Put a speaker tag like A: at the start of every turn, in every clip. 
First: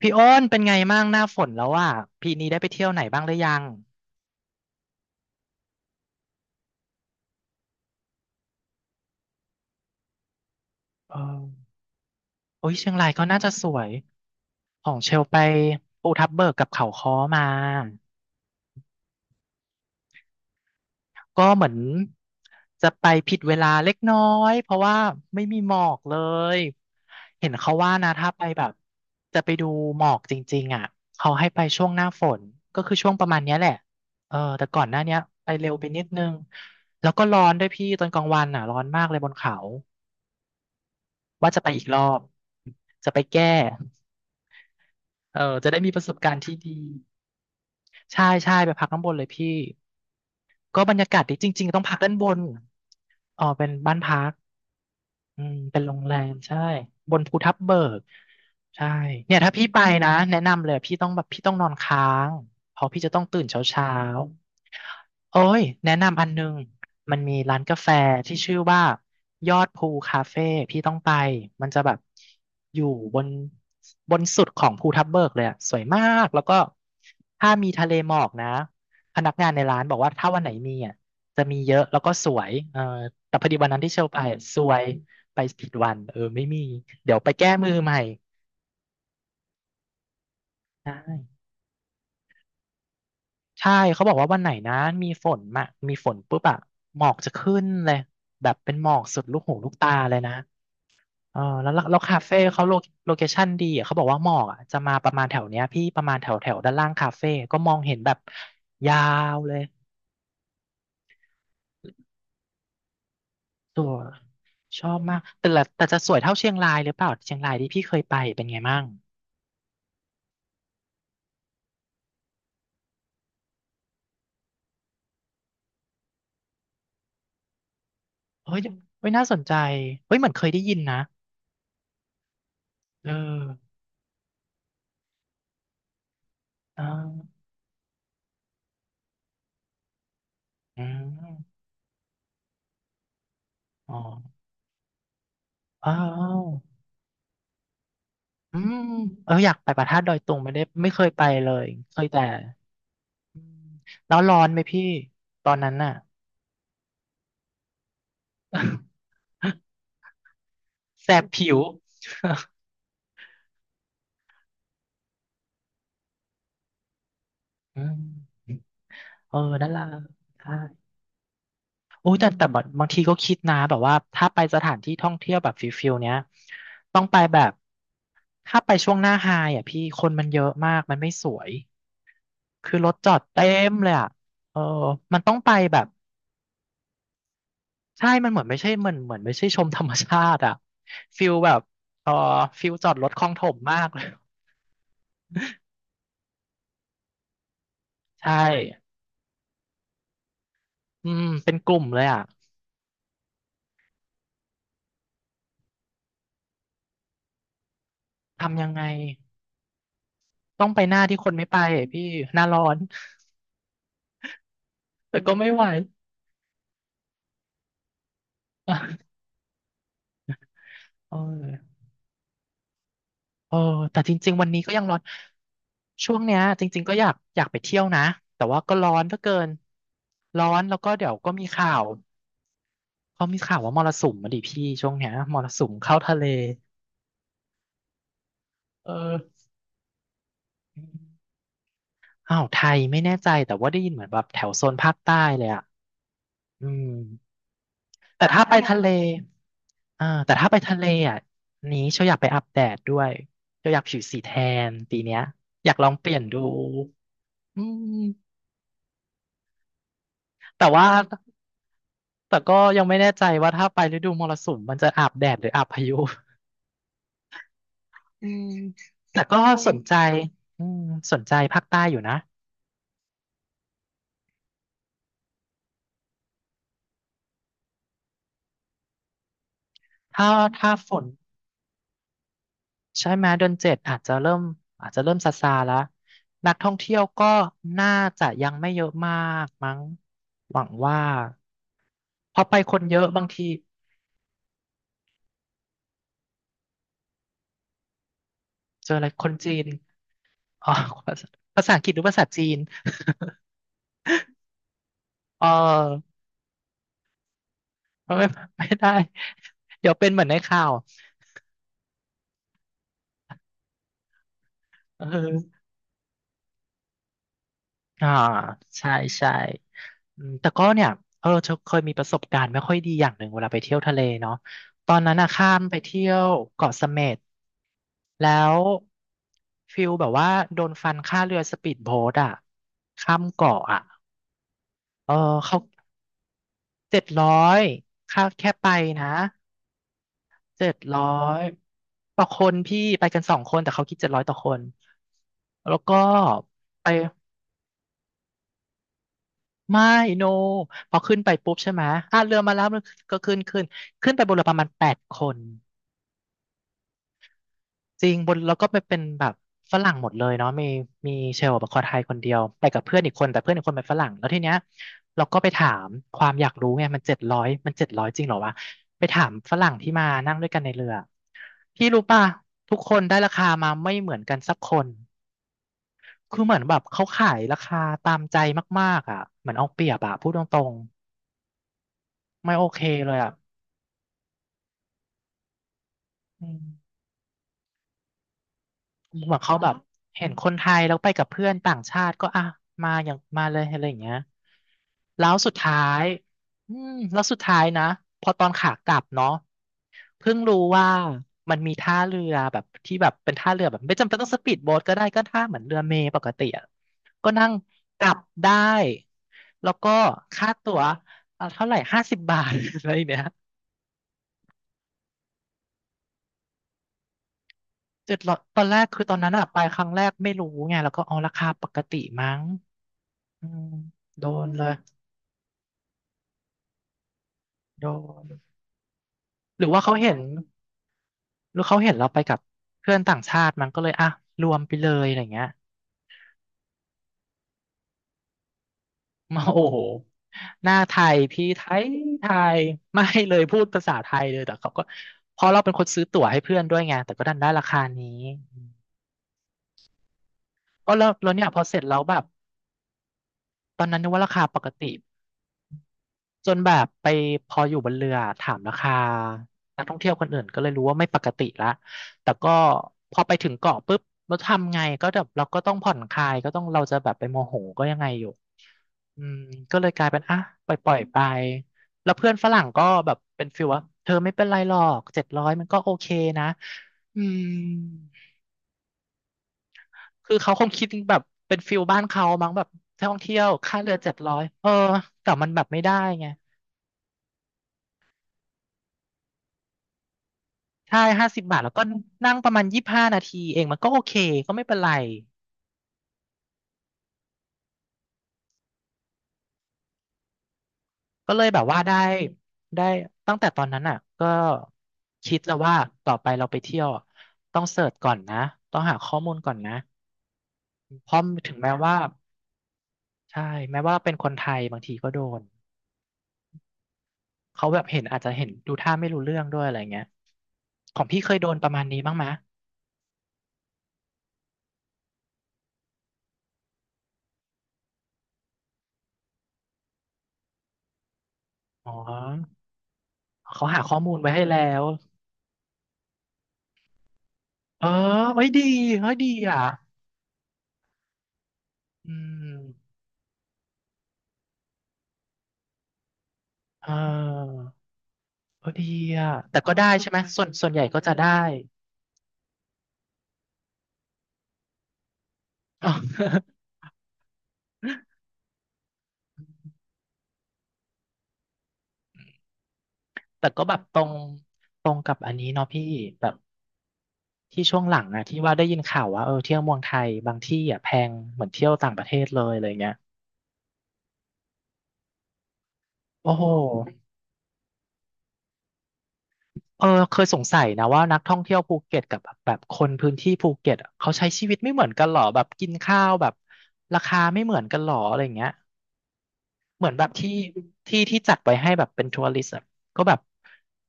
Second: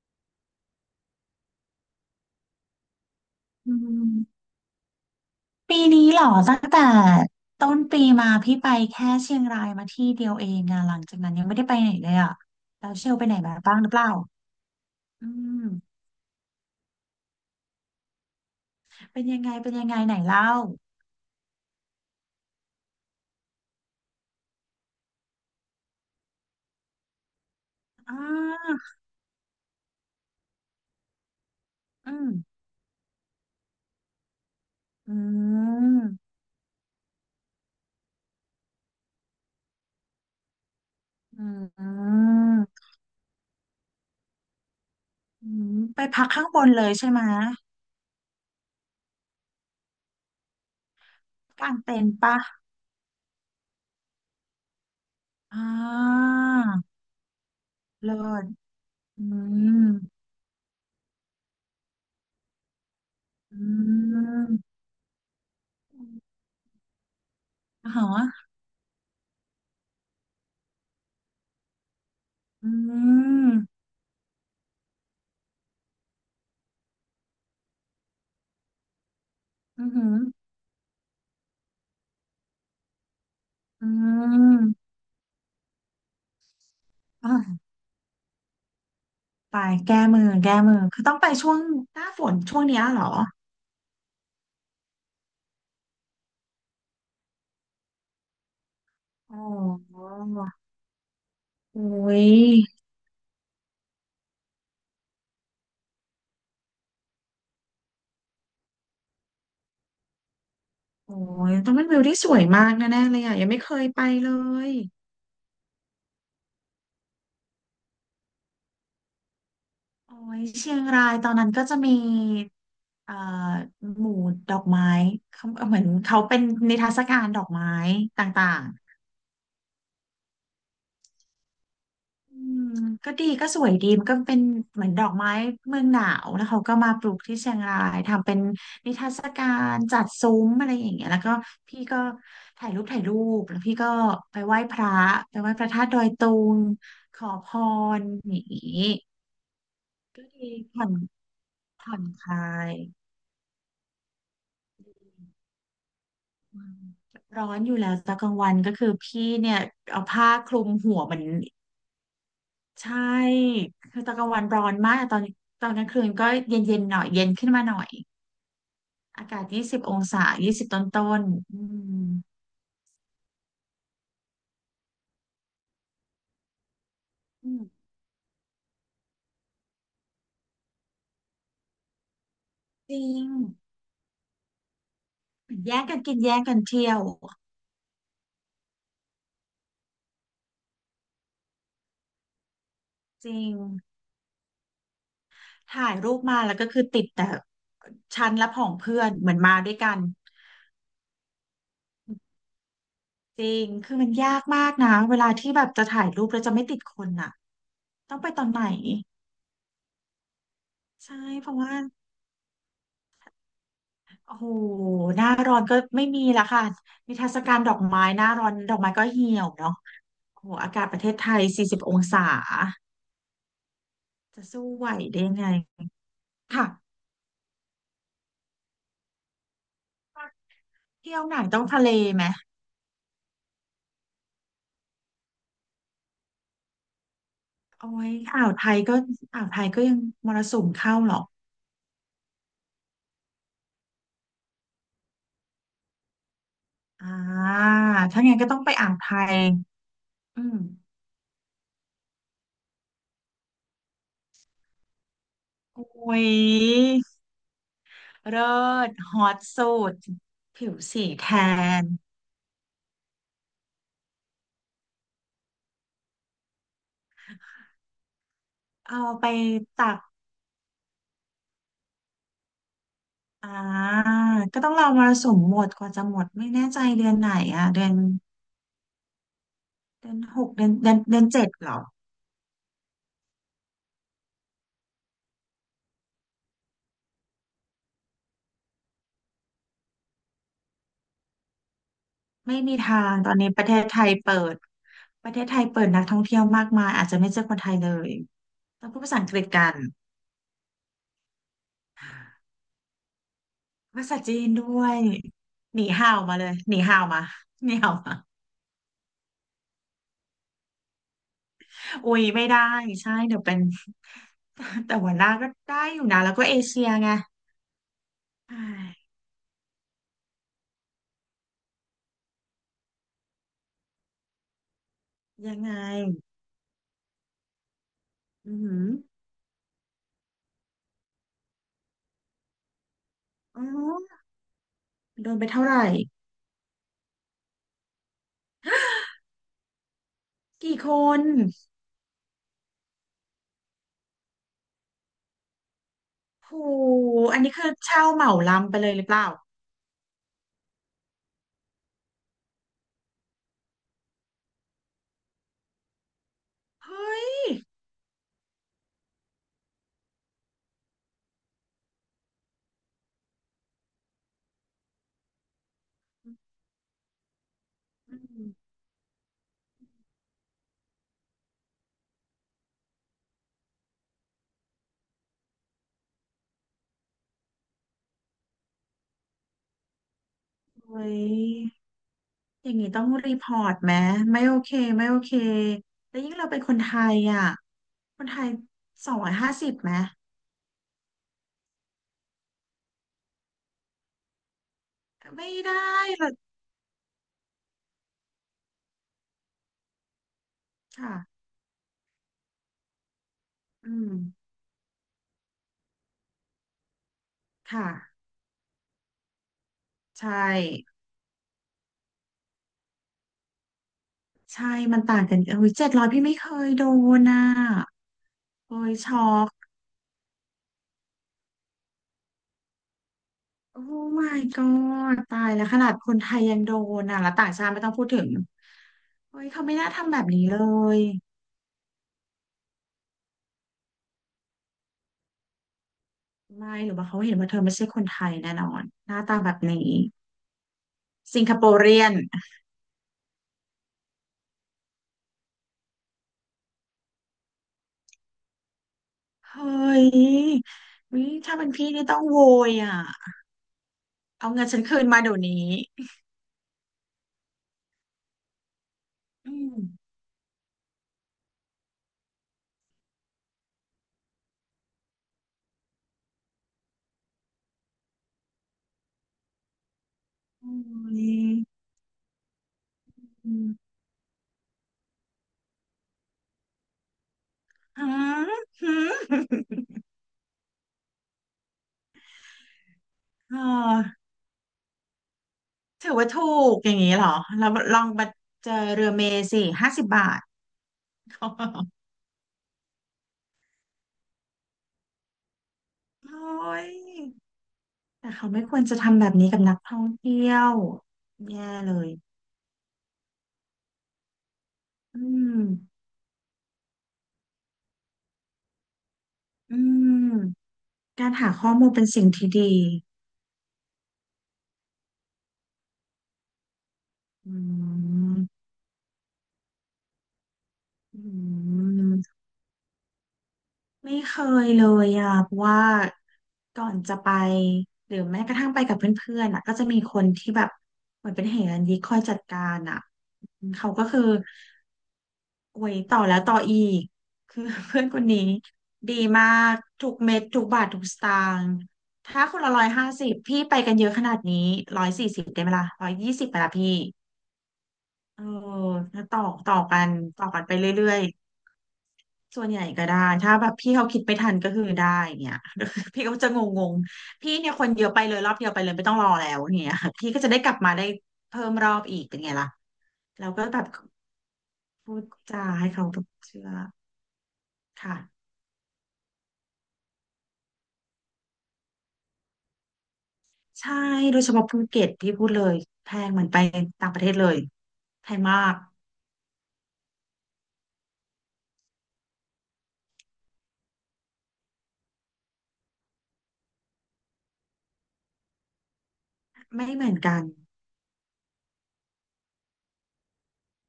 A: พี่อ้นเป็นไงมั่งหน้าฝนแล้วอ่ะปีนี้ได้ไปเที่ยวไหนบ้างหรือยัง
B: อืมปีนี้เหรอตั้งแต่ต้นปีมาพี่ไปแค่เชียงรายมาที่เดียวเองอะหลัง
A: เอ
B: จากนั้นยังไม่ได้
A: อ
B: ไปไหนเลยอะ
A: โอ้ย
B: แล้
A: เชีย
B: ว
A: ง
B: เช
A: ราย
B: ล
A: ก็
B: ไปไหน
A: น่าจะ
B: มา
A: ส
B: บ้า
A: ว
B: งหรื
A: ย
B: อเปล่า
A: ของเชล
B: อื
A: ไป
B: ม
A: ภูทับเบิกกับเขาค้อมา
B: เป็นยังไงเป็นยังไงไหนเล่า
A: ก็เหมือนจะไปผิดเวลาเล็กน้อยเพราะว่าไม่มีหมอกเลยเห็นเขาว่านะ
B: อ่
A: ถ้าไปแบบ
B: า
A: จะไปดูหมอกจริงๆอ่ะเขาให้ไปช่วงหน้า
B: อื
A: ฝ
B: ม
A: นก็คือช่วงประมาณเนี้ยแหละเออแต่ก่อนหน้าเนี้
B: อื
A: ยไปเร็วไปนิดนึ
B: ม
A: งแล้วก็ร้อนด้วยพี่ตอนกลางวันอ่ะร้อนมากเลยบนเขา
B: อื
A: ว่า
B: ม
A: จะไปอี
B: อื
A: กรอบ
B: ม
A: จะไปแก้เอ
B: อื
A: อจะ
B: ม
A: ได้มีป
B: ไป
A: ระสบ
B: พัก
A: การณ์
B: ข้าง
A: ที่
B: บน
A: ดี
B: เลยใช่ไหม
A: ใช่ใช่ไปพักข้างบนเลยพี่ ก็บรรยากาศดีจริง
B: กา
A: ๆ
B: ง
A: ต้องพั
B: เต็
A: ก
B: น
A: ด้าน
B: ท์
A: บ
B: ปะ
A: นอ๋อเป็นบ้านพัก อืม
B: อ่
A: เป็นโรงแร
B: า
A: มใช่บนภูทับเบิก
B: เลิศ
A: ใช่
B: อื
A: เนี่ยถ้าพี่ไป
B: ม
A: นะแนะนำเลยพี่ต้องแบบพี่ต้องนอนค้างเพราะพี่จะต้องตื่น
B: อื
A: เช้าเช้า
B: ม
A: โอ้ยแนะนำอันนึงมีร้านกาแฟ
B: อ๋
A: ที่
B: อ
A: ชื่อว่ายอดภูคาเฟ่พี่ต้องไปมันจะแบบ
B: อื
A: อยู่บน
B: ม
A: บนสุดของภูทับเบิกเลยอะสวยมากแล้วก็ถ้ามีทะเลหมอกนะพนักงานในร้าน
B: อืมอ
A: บอก
B: หื
A: ว่า
B: อ
A: ถ้าวันไหนมีจะมีเยอะแล้วก็สวยเออแต่พอดีวันนั้น
B: อื
A: ที่เชลไปอะสวย
B: ม
A: ไปผิดวันเออไม่มีเดี๋ยวไปแก้
B: อ่า
A: มือใหม่
B: ตายแก้มือ
A: ใช่
B: คือต้องไปช่วงหน้าฝนช่วงเนี้ยเหรอ
A: ใช่เขาบอกว่าวันไหนนะมีฝนมะมีฝนปุ๊บอะหมอกจะขึ้นเลยแบบเป็นหมอกสุด
B: อ๋
A: ลูกหูลูกตา
B: อ
A: เลยนะเออแล้ว
B: โอ้
A: แล้วแล้วคา
B: ย
A: เฟ่เขาโลโลเคชั่นดีอะเขาบอกว่าหมอกอะจะมาประมาณแถวเนี้ยพี่ประมาณแถวแถวด้านล่างคาเฟ่ก็มองเห็นแบบยาวเลย
B: โอ้ยต้องเป็นวิวที่สวยมากแน่ๆเลยอ่ะยังไม่เค
A: ส
B: ย
A: ว
B: ไป
A: ย
B: เลย
A: ชอบมากแต่ละแต่จะสวยเท่าเชียงรายหรือเปล่าเชียงรายที่พี่เคยไปเป็นไงมั่ง
B: โอ้ยเชียงรายตอนนั้นก็จะมีเอ่อหมู่ดอกไม้เขาเหมือนเขาเป็นนิทรรศการดอกไม้ต่า
A: เฮ้ย
B: งๆ
A: เฮ้ยน่าสนใจเฮ้ยเหมือนเคยได้ยินนะ
B: อืม
A: เอ
B: ก็ดีก็สว
A: อ
B: ยดีมันก็เป็นเหมือนดอกไม้เมืองหนาวแล้วเขาก็
A: เอ
B: มาปลูกที่
A: ่
B: เชียงรายทำเป็นนิทรรศการจัดซุ้มอะไร
A: อื
B: อย่างเงี้ยแล้วก็
A: ม
B: พี่ก็ถ่ายรูปแล้วพี่ก็
A: อ๋
B: ไป
A: อ
B: ไหว้พระไปไหว้พระธาตุ
A: อ้า
B: ดอยตุ
A: ว
B: งขอพรอย่าง
A: อื
B: งี้
A: มเอออยากไปพระธาตุดอย
B: ก็
A: ตุงไม่
B: ดี
A: ได้
B: ผ่อ
A: ไม่
B: น
A: เคยไปเลย
B: ผ่
A: เค
B: อน
A: ยแต่
B: คลาย
A: อืมแล้วร้อนไหมพี่ตอนนั้นน่ะ
B: อืมร้อนอยู่แล้วตอนกลางวันก็คือพี่เนี่ย เอาผ้าคลุมหัว
A: แส
B: เหมือ
A: บ
B: น
A: ผิว
B: ใช่คือตอนกลางวันร้อนมากตอนกลางคืนก็เย็นเย็นหน่อยเย็นขึ้นมาหน่
A: อื
B: อย
A: ม
B: อา
A: เออ
B: กาศยี่
A: นั่น
B: สิบ
A: ล่ะ
B: องศา
A: ใช่
B: ยี่สิบต้นต้นๆอื
A: โอ้
B: ม
A: ยแต่บางทีก็คิดนะแบบว่าถ้าไปสถานที่ท่องเที่ยวแบบฟิลเนี้ยต้องไปแบ
B: อื
A: บ
B: ม
A: ถ้าไปช่วงหน้าไฮอ่ะพี่คนมันเยอะมากมันไม่สวยคือร
B: จ
A: ถ
B: ริ
A: จอด
B: ง
A: เต็มเลยอ่ะเออมันต้องไปแบ
B: แย่ง
A: บ
B: กันกินแย่งกันเที่ยว
A: ใช่มันเหมือนไม่ใช่มันเหมือนไม่ใช่ชมธรรมชาติอะฟิลแบบเออฟิลจอดรถคล
B: จ
A: องถ
B: ริง
A: มมากเลย
B: ถ่ายรูปมาแล้วก็คือติดแต่ชั้
A: ใช่
B: นและของเพื่อนเหมือนมาด้วยกัน
A: อืมเป็นกลุ่มเลยอะ
B: จริงคือมันยากมากนะเวลาที่แบบจะถ่ายรูปแล้วจะไม่ติดคนน่ะต้องไปตอน
A: ทำ
B: ไหน
A: ยังไงต้องไปหน้า
B: ใช่
A: ที่คนไม่
B: เพ
A: ไป
B: ราะว่า
A: พี่หน้าร้อน
B: โอ้โห
A: แต่
B: หน้า
A: ก็ไม่
B: ร้อ
A: ไหว
B: นก็ไม่มีละค่ะนิทรรศการดอกไม้หน้าร้อน ดอกไม้ก็
A: อะ
B: เหี่ยวเนาะโอ้โหอากาศประเท
A: เอ
B: ศ
A: อ
B: ไทย40 องศา
A: เออแต่จริงๆ
B: จะ
A: วันนี้
B: สู้
A: ก็ยัง
B: ไหว
A: ร้อน
B: ได้ไง
A: ช่วงเนี้ยจ
B: ค่ะ
A: ริงๆก็อยากไปเที่ยวนะแต่ว่าก็ร้อนเหลือเกินร้อนแล้วก็เดี๋ยว
B: เที่ยว
A: ก็
B: ไหน
A: มี
B: ต้อง
A: ข่า
B: ทะ
A: ว
B: เลไหม
A: เขามีข่าวว่ามรสุมมาดิพี่ช่วงเนี้ยมรสุมเข้าทะเล
B: โอ้ยอ่าวไทย
A: เออ
B: ก็อ่าวไทยก็ยังมรสุมเข้าหรอก
A: อ้าวไทยไม่แน่ใจแต่ว่าได้ยินเหมือนแบบแถวโซนภาคใต้เลยอ่ะอืม
B: อ่าถ้า
A: แต่
B: งั้น
A: ถ้า
B: ก็
A: ไป
B: ต้องไป
A: ทะเล
B: อ่าวไทย
A: อ่าแต่
B: อื
A: ถ้า
B: ม
A: ไปทะเลอ่ะนี้เชียวอยากไปอาบแดดด้วยเชียวอยากผิวสีแทนปีเนี้ยอยาก
B: โอ
A: ลองเปลี่
B: ้
A: ยนดู
B: ย
A: อืม
B: เลิศฮอตสุด
A: แต่
B: ผิว
A: ว่า
B: สีแทน
A: แต่ก็ยังไม่แน่ใจว่าถ้าไปฤดูมรสุมมันจะอาบแดดหรืออาบพายุ
B: เอา
A: แต่
B: ไป
A: ก็สน
B: ตา
A: ใจ
B: ก
A: อืมสนใจภาคใต้อยู่นะ
B: อ่าก็ต้องรอมรสุมหมดกว่าจะหมดไม่แน่ใจเดือนไหนอ่ะเดือนเดือน
A: ถ้า
B: หกเดือ
A: ถ้า
B: นเดื
A: ฝ
B: อน
A: น
B: เดือนเจ็ดเหรอ
A: ใช่ไหมเดือนเจ็ดอาจจะเริ่มอาจจะเริ่มซาซาแล้วนักท่องเที่ยวก็น่าจะยังไม่เยอะมากมั้งหวังว่าพอไป
B: ไม่
A: ค
B: มี
A: นเย
B: ทา
A: อะ
B: ง
A: บาง
B: ตอน
A: ที
B: นี้ประเทศไทยเปิดนักท่องเที่ยวมากมายอาจจะไม่เจอคนไทยเลยต้อ
A: เจ
B: ง
A: อ
B: พูด
A: อะไร
B: ภาษา
A: ค
B: อัง
A: น
B: กฤษ
A: จี
B: กั
A: น
B: น
A: อ๋อ ภาษาอังกฤษหรือภาษาจีน
B: ภาษาจีนด้วย
A: เอ
B: หนี
A: อ
B: ห่าวมาเลยหนีห่าวมาหนีห่าวมา
A: ไม่ไม่ได้เดี๋ยวเป็นเหมือนในข่าว
B: อุ้ยไม่ได้ใช่เดี๋ยวเป็น แต่
A: เอ
B: หัวหน้าก็
A: อ
B: ได้อยู่นะแล้วก็เอเชียไง
A: อ่า
B: อ้า
A: ใช่
B: ย
A: ใช่ อืมแต่ก็เนี่ยเออเธอเคยมีประสบการณ์ไม่ค่อยดีอย่างหนึ่งเวลาไปเที่ยวทะเลเนาะ ตอนนั้นอะข้า
B: ยัง
A: ม
B: ไง
A: ไปเที่ยวเกาะเสม็ดแล้
B: อื
A: ว
B: อหือ
A: ฟิลแบบว่าโดนฟันค่าเรือสปีดโบ๊ทอะข้ามเกาะ
B: อ๋อ
A: อะเออ
B: โดนไป
A: เขา
B: เท่าไหร่
A: เจ็ดร้อยค่าแค่ไปนะเจ็ด
B: กี่ค
A: ร้อ
B: น
A: ยต่อคนพี่ไปกันสองคนแต่เขาคิดเจ็ดร้อยต่อคนแล้วก็
B: โห
A: ไป
B: อันนี้คือเช่าเหมาลำไปเลยหรือเปล่า
A: ไม่โนพอขึ้นไปปุ๊บใช่ไหมอ่ะเรือมาแล้วมันก็ขึ้นไปบนเรือประมาณแปดคน
B: เฮ้ย
A: จริง บนแล้วก็ไปเป็นแบบฝรั่งหมดเลยเนาะมีเชลล์แบบคนไทยคนเดียวไปกับเพื่อนอีกคนแต่เพื่อนอีกคนเป็นฝรั่งแล้วทีเนี้ยเราก็ไปถามความอยากรู้ไงมันเจ็ดร้อยมันเจ็ดร้อย
B: อื
A: จริงเหรอ
B: ม
A: วะไปถามฝรั่งที่มานั่งด้วยกันในเรือพี่รู้ป่ะทุกคนได้ราคามาไม่เหมือนกันสักคนคือเหมือนแบบเขาขายราคาตามใจมากๆอ่ะเหมือนเอาเปรียบอ่ะพูดตรง
B: เฮ้ย
A: ๆไม่โอ
B: อย่าง
A: เค
B: นี้ต้อง
A: เลยอ่ะ
B: รีพอร์ตไหมไม่โอเคไม่โอเคแล้วยิ่ง
A: อื
B: เราเป็
A: ม
B: นคนไทยอ่ะคนไทยสองร้อ
A: แบ
B: ย
A: บ
B: ห้า
A: เขาอแบ
B: สิบ
A: บ
B: ไหม
A: มเห็นคนไทยแล้วไปกับเพื่อนต่างชาติก็อ่ะมาอย่างมาเลยอะไรอย่างเงี้ยแล้ว
B: ไม่
A: สุด
B: ได้
A: ท้าย
B: หรอก
A: อืมแล้วสุดท้ายนะพอตอนขากลับเนาะเพิ่งรู้ว่า
B: ค่ะ
A: มันมีท่าเรือแบบที่แบบเป็นท่าเรือแบบ
B: อื
A: ไม่จำ
B: ม
A: เป็นต้องสปีดโบ๊ทก็ได้ก็ท่าเหมือนเรือเมล์ปกติอะก็นั่งกลับ
B: ค่ะ
A: ได้แล้วก็
B: ใช่
A: ค่าตั๋วเท่าไหร่ห้าสิบบาท อะไรเนี่ย
B: ใช่มันต่างกันเอ้ย700พี่ไม่เคยโดนอ่ะ
A: 700ตอนแร
B: เฮ้
A: ก
B: ย
A: คือตอน
B: ช็อ
A: นั้นอะ
B: ก
A: ไปครั้งแรกไม่รู้ไงแล้วก็อ๋อราคาปกติมั้ง อืม
B: โอ้
A: โด
B: my
A: นเลย
B: god ตายแล้วขนาดคนไทยยังโดนอ่ะแล้วต่างชาติไม่
A: โด
B: ต้องพูดถึ
A: น
B: งเฮ้ย
A: ห
B: เขา
A: รือ
B: ไม่
A: ว่า
B: น่า
A: เขาเห็
B: ทำแบ
A: น
B: บนี้เลย
A: หรือเขาเห็นเราไปกับเพื่อนต่างชาติมันก็เลยอ่ะรวมไปเลยอะไรเงี้ย
B: ไม่หรือว่าเขาเห็นว่าเธอไม่ใช่คนไทยแน่นอนหน้าตา
A: มา
B: แบบ
A: โอ้โห
B: นี้
A: หน้าไทย
B: สิ
A: พี่
B: งค
A: ไท
B: โปร
A: ย
B: เรียน
A: ไทยไม่เลยพูดภาษาไทยเลยแต่เขาก็เพราะเราเป็นคนซื้อตั๋วให้เพื่อนด้วยไงแต่ก็ดันได้ราคานี้
B: เฮ้ย
A: ก็แล้ว
B: วิ
A: แล้วเนี่ย
B: ถ้า
A: พอ
B: เป็น
A: เสร็จ
B: พี่
A: แล้ว
B: นี่
A: แบ
B: ต้อง
A: บ
B: โวยอ่ะ
A: ตอนนั้นนึกว่าราคา
B: เอา
A: ป
B: เงิน
A: ก
B: ฉัน
A: ติ
B: คืนมาเดี๋ยวนี้
A: จนแบบไปพออยู่บนเรือถามราคา
B: อืม
A: นักท่องเที่ยวคนอื่นก็เลยรู้ว่าไม่ปกติละแต่ก็พอไปถึงเกาะปุ๊บเราทำไงก็แบบเราก็ต้องผ่อนคลายก็ต้องเราจะแบบไปโมโหก็ยังไงอยู่อืมก็เลยกลายเป็นอ่ะ
B: โอ้
A: ปล่อยไป
B: ย
A: แล้วเพื่อนฝรั่งก็แบบเป็น
B: อื
A: ฟิล
B: ม
A: ว่าเธอไม่เป็นไรหรอกเจ็ดร้อยมันก็โอเคนะอืม
B: ฮะฮึ
A: คือเขาคงคิดแบบเป็นฟิลบ้านเขามั้งแบบท่องเที่ยว
B: อ๋
A: ค่าเรือเจ็ด
B: อ
A: ร้อยเออแต่มันแบบไม่ได้
B: ถือ
A: ไง
B: ว่าถูกอย่างนี้เหรอแล้วลองมาเจอเรือเมย์สิ50 บาท
A: ใช่50 บาทแล้วก็นั่งประมาณ25 นาทีเองมันก็โอเคก็ไม่เป็นไร
B: โอ้ยแต่เขาไม่ควรจะทำแบบนี้กับนักท่องเที่ยว
A: ก็เลยแบ
B: แย่
A: บว่า
B: เล
A: ได้
B: ย
A: ได้ตั้งแต่ตอนนั้นอ่ะก็
B: อื
A: คิด
B: ม
A: แล้วว่าต่อไปเราไปเที่ยวอะต้องเสิร์ชก่อนนะต้องหาข้อมูลก่อนนะ
B: อืม
A: เพราะ
B: การหา
A: ถึง
B: ข้
A: แม้
B: อมูล
A: ว่า
B: เป็นสิ่งที่ดี
A: ใช่แม้ว่าเราเป็นคนไทยบางทีก็โดน
B: อื
A: เขาแบบเห็นอาจจะเห็น
B: ม
A: ดูท่าไม่รู้เรื่องด้วยอะไรเงี้ยของ
B: อื
A: พี่เคยโดนประมาณนี้บ้างไหม
B: มไม่เคยเลยอ่ะเพราะว่าก่อนจะไปหรือแม้กระทั่งไปกับเพื่อนๆอ่ะก็จะมีคนที่แบบเหมือนเป็นเหรัญ
A: อ๋
B: ญิกคอยจัดกา
A: อ
B: รอ่ะ
A: เขาหา
B: เขา
A: ข้อ
B: ก็
A: มูล
B: คือ
A: ไว้ให้แล้ว
B: โอ้ยต่อแล้วต่ออีกคือ
A: เอ อ
B: เพื่อนคนนี้
A: เฮ้ยดีเฮ้ย
B: ดี
A: ดี
B: มา
A: อ่ะ
B: กทุกเม็ดทุกบาททุกสตางค์
A: อื
B: ถ้าคนละร้อย
A: ม
B: ห้าสิบพี่ไปกันเยอะขนาดนี้140ได้ไหมล่ะ120ไปละ
A: เอ
B: พี่
A: อ
B: เออ
A: ก็ดี
B: แล้ว
A: อ่ะแต่ก็
B: ต่อ
A: ได้
B: กั
A: ใช่
B: น
A: ไหม
B: ต่อกัน
A: ส่ว
B: ไป
A: นใหญ่ก็
B: เรื่
A: จะ
B: อย
A: ได้
B: ๆส่วนใหญ่ก็ได้ถ้าแบบพี่เขาคิดไม่ทันก็คือได้อย่างเงี้ย
A: อ๋อ
B: พี่ก็จะงงๆพี่เนี่ยคนเยอะไปเลยรอบเดียวไปเลยไม่ต้องรอแล้วเนี่ยพี่ก็จะได้กลับมาได้เพิ่มรอบอีกเป็นไงล่ะ
A: แต่
B: เรา
A: ก็
B: ก็
A: แบ
B: แบ
A: บ
B: บ
A: ตรงกั
B: พู
A: บ
B: ด
A: อันนี้เนาะ
B: จา
A: พี่
B: ให้เขา
A: แบบ
B: เชื่อ
A: ที่ช่วงหลัง
B: ค่ะ
A: อะที่ว่าได้ยินข่าวว่าเออเที่ยวเมืองไทยบางที่อะแพงเหมือนเที่ยวต่างประเทศเลยอะไรเงี้ย
B: ใช่โดยเฉพาะภูเก็ตที่พูดเลยแพ
A: โอ้
B: งเหมื
A: โห
B: อนไปต่างประเทศเลยแพงมาก
A: เออเคยสงสัยนะว่านักท่องเที่ยวภูเก็ตกับแบบคนพื้นที่ภูเก็ตอะเขาใช้ชีวิตไม่เหมือนกันหรอแบบกินข้าวแบบราคาไม่เหมือนกันหรออะไรเงี้ย เห
B: ไม่
A: มือนแบ
B: เหมื
A: บ
B: อน
A: ที่
B: กัน
A: ที่ที่จัดไว้ให้แบบเป็นทัวริสต์อะก็แบบ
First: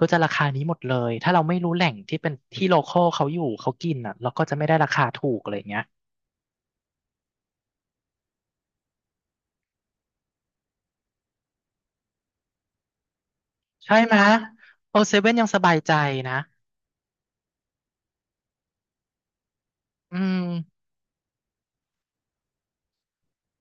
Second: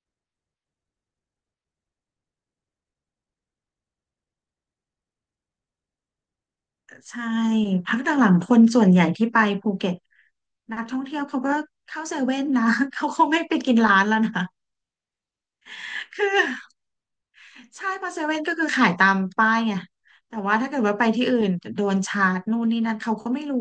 A: ก็จะราคานี้หมดเลยถ้าเราไม่รู้แหล่งที่เป็นที่โลคอลเขาอยู่เขากินอ่ะเราก็จะไม่ได้ราคาถูกอะไรอย่างเงี้ย
B: ใช่พักหลังๆคนส่วนใหญ่ที่ไปภูเก็ตนักท่องเที่ยวเขาก็เข้าเซเว่นนะ เขาคงไม่ไปกิน
A: ใช่
B: ร้าน
A: ไหม
B: แล้ว
A: ย
B: นะ
A: โอเซเว่นยังสบายใจ
B: คื
A: นะ
B: อ ใช่เพราะเซเว่นก็คือขายตามป้ายไง
A: อื
B: แต่
A: ม
B: ว่าถ้าเกิดว่าไปที่อื่นโดนชาร์จนู่นนี่นั่นเขาก็ไม่รู้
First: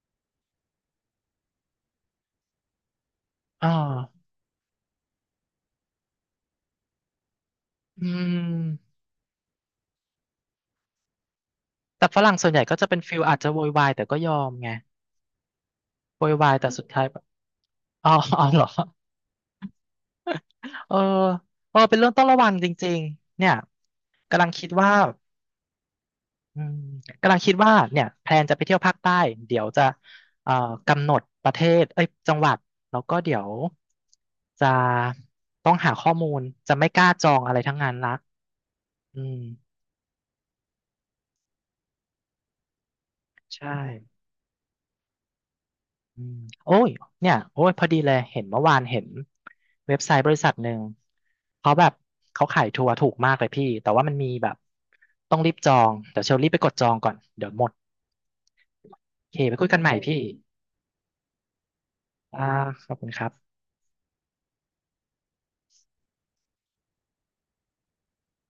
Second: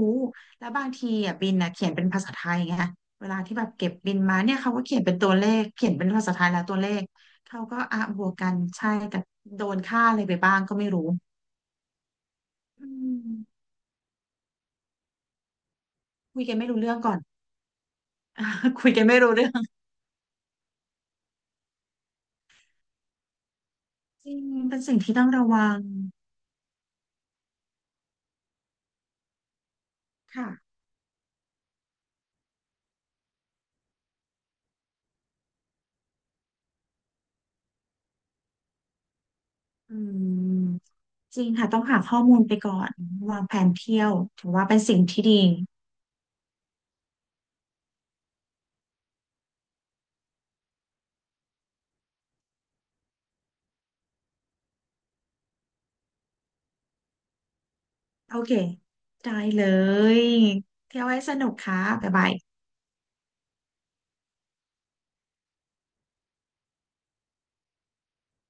B: แล้วบางทีอ่ะบินอ่ะเขียนเป็นภาษาไทยไงเวลาที่แบ
A: อ่
B: บเก็บบิน
A: า
B: มาเนี่ยเขาก็เขียนเป็นตัวเลขเขียนเป็นภาษาไทยแล้วตัวเลขเขาก็อ่ะ
A: อื
B: บวกกันใช่
A: ม
B: แต่โดนค่าอะไรไปบ้างก็ไม่รู้
A: แต่ฝรั่งส่วนใหญ่ก็
B: อื
A: จะเป็นฟิลอาจจะโว
B: ม
A: ยวายแต่ก็ยอมไงโวย
B: คุย
A: วา
B: กั
A: ย
B: นไม่
A: แต่
B: รู้
A: สุด
B: เรื่อง
A: ท้าย
B: ก่อ
A: แบ
B: น
A: บอ๋ออ๋อเหรอ
B: คุยกันไม่รู้เรื่อง
A: เออเออเป็นเรื่องต้องระวังจริงๆเนี่ย
B: จริ
A: กำ
B: ง
A: ลังคิด
B: เป็น
A: ว่า
B: สิ่งที่ต้องระวัง
A: อืมกำลังคิดว่าเนี่ยแพลนจะไปเที่ยวภาคใต้เดี๋ยวจะเอ่อ
B: ค่ะ
A: กำหนดประเทศเอ้ยจังหวัดแล้วก็เดี๋ยวจะต้องหาข้อมูลจะไม่กล้าจองอะไรทั้งนั้นละอืม
B: อืมจริงค่ะต้องหาข้อมูลไปก่อนวางแผ
A: ใช่
B: นเที่ยวถือว่าเป็นสิ่งที่ดี
A: อืมโอ้ยเนี่ยโอ้ยพอดีเลยเห็นเมื่อวานเห็นเว็บไซต์บริษัทหนึ่งเขาแบบเขาขายทัวร์ถูกมากเลยพี่แต่ว่ามันมีแบบต้องรีบจองเดี๋ยวเชลรีบไปกดจองก่อนเดี๋ยวหมด
B: โอเค
A: โอ
B: ได้
A: เคไป
B: เล
A: คุยกันใหม่พี่
B: ย เที่ยวให้สนุกค่ะบ๊ายบาย
A: อ่าขอบคุณครับ